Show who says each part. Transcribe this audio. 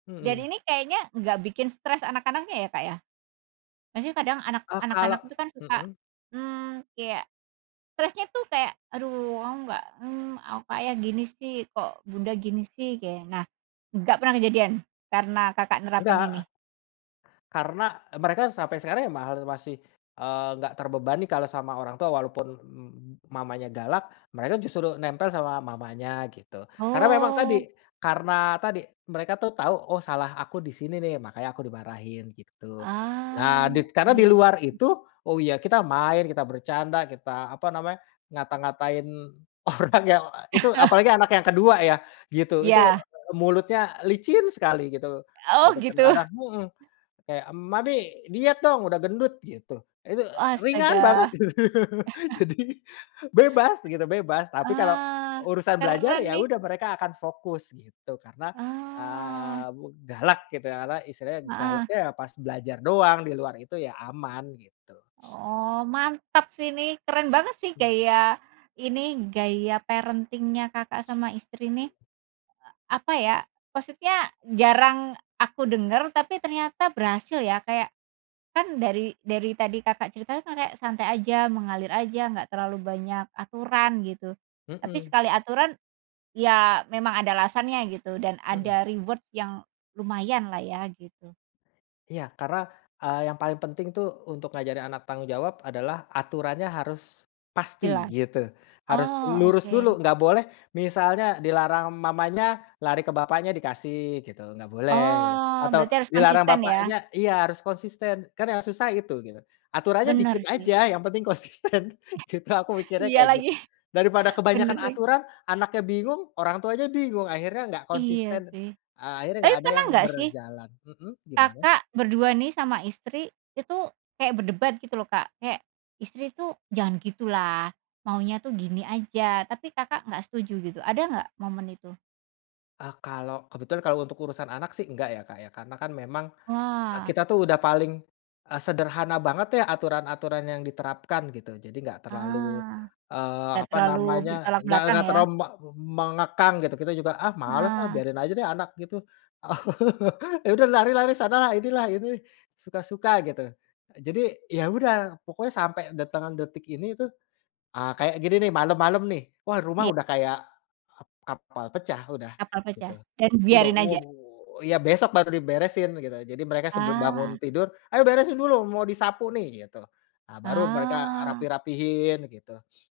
Speaker 1: Dan
Speaker 2: Mhm.
Speaker 1: ini kayaknya enggak bikin stres anak-anaknya ya, Kak, ya? Maksudnya kadang anak
Speaker 2: Eee, kalau
Speaker 1: anak-anak itu kan suka,
Speaker 2: mhm.
Speaker 1: mmm, kayak stresnya itu kayak, "Aduh, oh enggak, hmm, aku kayak gini sih? Kok Bunda gini sih," kayk nah, enggak pernah kejadian karena Kakak nerapin ini?
Speaker 2: Enggak. Karena mereka sampai sekarang, maher masih, eee, enggak terbebani kalau sama orang tua walaupun m m mamanya galak. Mereka justru nempel sama mamanya gitu. Karena memang
Speaker 1: Oh.
Speaker 2: tadi, karena tadi mereka tuh tahu, "Oh salah aku di sini nih, makanya aku dimarahin," gitu. Nah,
Speaker 1: Ah
Speaker 2: dit karena di
Speaker 1: iya.
Speaker 2: luar itu, oh ya kita main, kita bercanda, kita apa namanya, ngata-ngatain orang ya. Itu apalagi anak yang ke-2 ya. Gitu, itu,
Speaker 1: Iya.
Speaker 2: e mulutnya licin sekali, gitu,
Speaker 1: Oh
Speaker 2: gitu
Speaker 1: gitu.
Speaker 2: kadang-kadang heeh. Kayak, "Mami diet dong, udah gendut," gitu. Itu e
Speaker 1: Oh
Speaker 2: ringan banget.
Speaker 1: astaga.
Speaker 2: Jadi bebas begitu, bebas. Tapi kalau
Speaker 1: Ah
Speaker 2: urusan belajar
Speaker 1: keren
Speaker 2: ya
Speaker 1: nih.
Speaker 2: udah, mereka akan fokus gitu karena,
Speaker 1: Oh.
Speaker 2: eee, mu galak gitu ya, apa istilahnya
Speaker 1: Heeh.
Speaker 2: galaknya ya, pas belajar doang. Di luar itu ya aman gitu.
Speaker 1: Oh, mantap sih ini, keren banget sih gaya ini, gaya parenting-nya Kakak sama istri nih. E apa ya, maksudnya jarang aku dengar, tapi ternyata berhasil ya. Kayak kan dari dari tadi Kakak cerita itu kan kayak santai aja, mengalir aja, enggak terlalu banyak aturan gitu. Tapi
Speaker 2: Heeh.
Speaker 1: sekali aturan ya memang ada alasannya gitu dan
Speaker 2: Heeh.
Speaker 1: ada reward yang lumayan lah ya, gitu.
Speaker 2: Iya. Karena, eee, yang, paling penting tuh untuk ngajarin anak tanggung jawab adalah aturannya harus pasti
Speaker 1: Jelas.
Speaker 2: gitu. Harus
Speaker 1: Oh
Speaker 2: lurus
Speaker 1: oke.
Speaker 2: dulu. Enggak boleh misalnya dilarang mamanya, lari ke bapaknya dikasih gitu. Enggak boleh gitu.
Speaker 1: Oh
Speaker 2: Atau
Speaker 1: berarti harus
Speaker 2: dilarang
Speaker 1: konsisten ya?
Speaker 2: bapaknya iya, harus konsisten kan yang susah itu gitu. Aturannya
Speaker 1: Benar
Speaker 2: dikit
Speaker 1: sih.
Speaker 2: aja, yang penting konsisten gitu. Aku mikirnya
Speaker 1: Iya
Speaker 2: kayak
Speaker 1: lagi,
Speaker 2: gitu. Daripada
Speaker 1: benar
Speaker 2: kebanyakan
Speaker 1: lagi.
Speaker 2: aturan, anaknya bingung, orang tuanya bingung, akhirnya enggak
Speaker 1: Iya
Speaker 2: konsisten,
Speaker 1: sih,
Speaker 2: eee, akhirnya
Speaker 1: tapi
Speaker 2: enggak ada
Speaker 1: pernah
Speaker 2: yang
Speaker 1: enggak sih
Speaker 2: berjalan mhm, gimana?
Speaker 1: Kakak berdua nih sama istri, itu kayak berdebat gitu loh, Kak? Kayak istri tuh, "Jangan gitu lah, maunya tuh gini aja," tapi Kakak enggak setuju gitu. Ada enggak momen itu?
Speaker 2: Ah, kalau kebetulan untuk urusan anak sih enggak ya, Kak, ya. Karena kan memang, eee,
Speaker 1: Wah.
Speaker 2: kita tuh udah paling, eee, sederhana banget ya aturan-aturan yang diterapkan gitu. Jadi enggak terlalu,
Speaker 1: Ah,
Speaker 2: eee,
Speaker 1: tidak
Speaker 2: apa
Speaker 1: terlalu
Speaker 2: namanya,
Speaker 1: bertolak
Speaker 2: enggak
Speaker 1: belakang
Speaker 2: enggak
Speaker 1: ya.
Speaker 2: terlalu me mengekang gitu. Kita juga, "Ah males ah,
Speaker 1: Ah.
Speaker 2: biarin aja deh anak," gitu. Ya, udah lari-lari sana lah, inilah, ini suka-suka gitu. Jadi ya udah, pokoknya sampai datangan detik ini tuh, ah, kayak gini nih malem-malem nih, wah rumah
Speaker 1: Iya.
Speaker 2: udah kayak, ep kapal pecah udah
Speaker 1: Kapal pecah
Speaker 2: gitu.
Speaker 1: dan
Speaker 2: Udah
Speaker 1: biarin aja.
Speaker 2: waduh, ya besok baru diberesin gitu. Jadi mereka sebelum bangun
Speaker 1: Ah.
Speaker 2: tidur, "Ayo beresin dulu, mau disapu nih," gitu. Ah, baru mereka, eee,
Speaker 1: Ah.
Speaker 2: rapih-rapihin gitu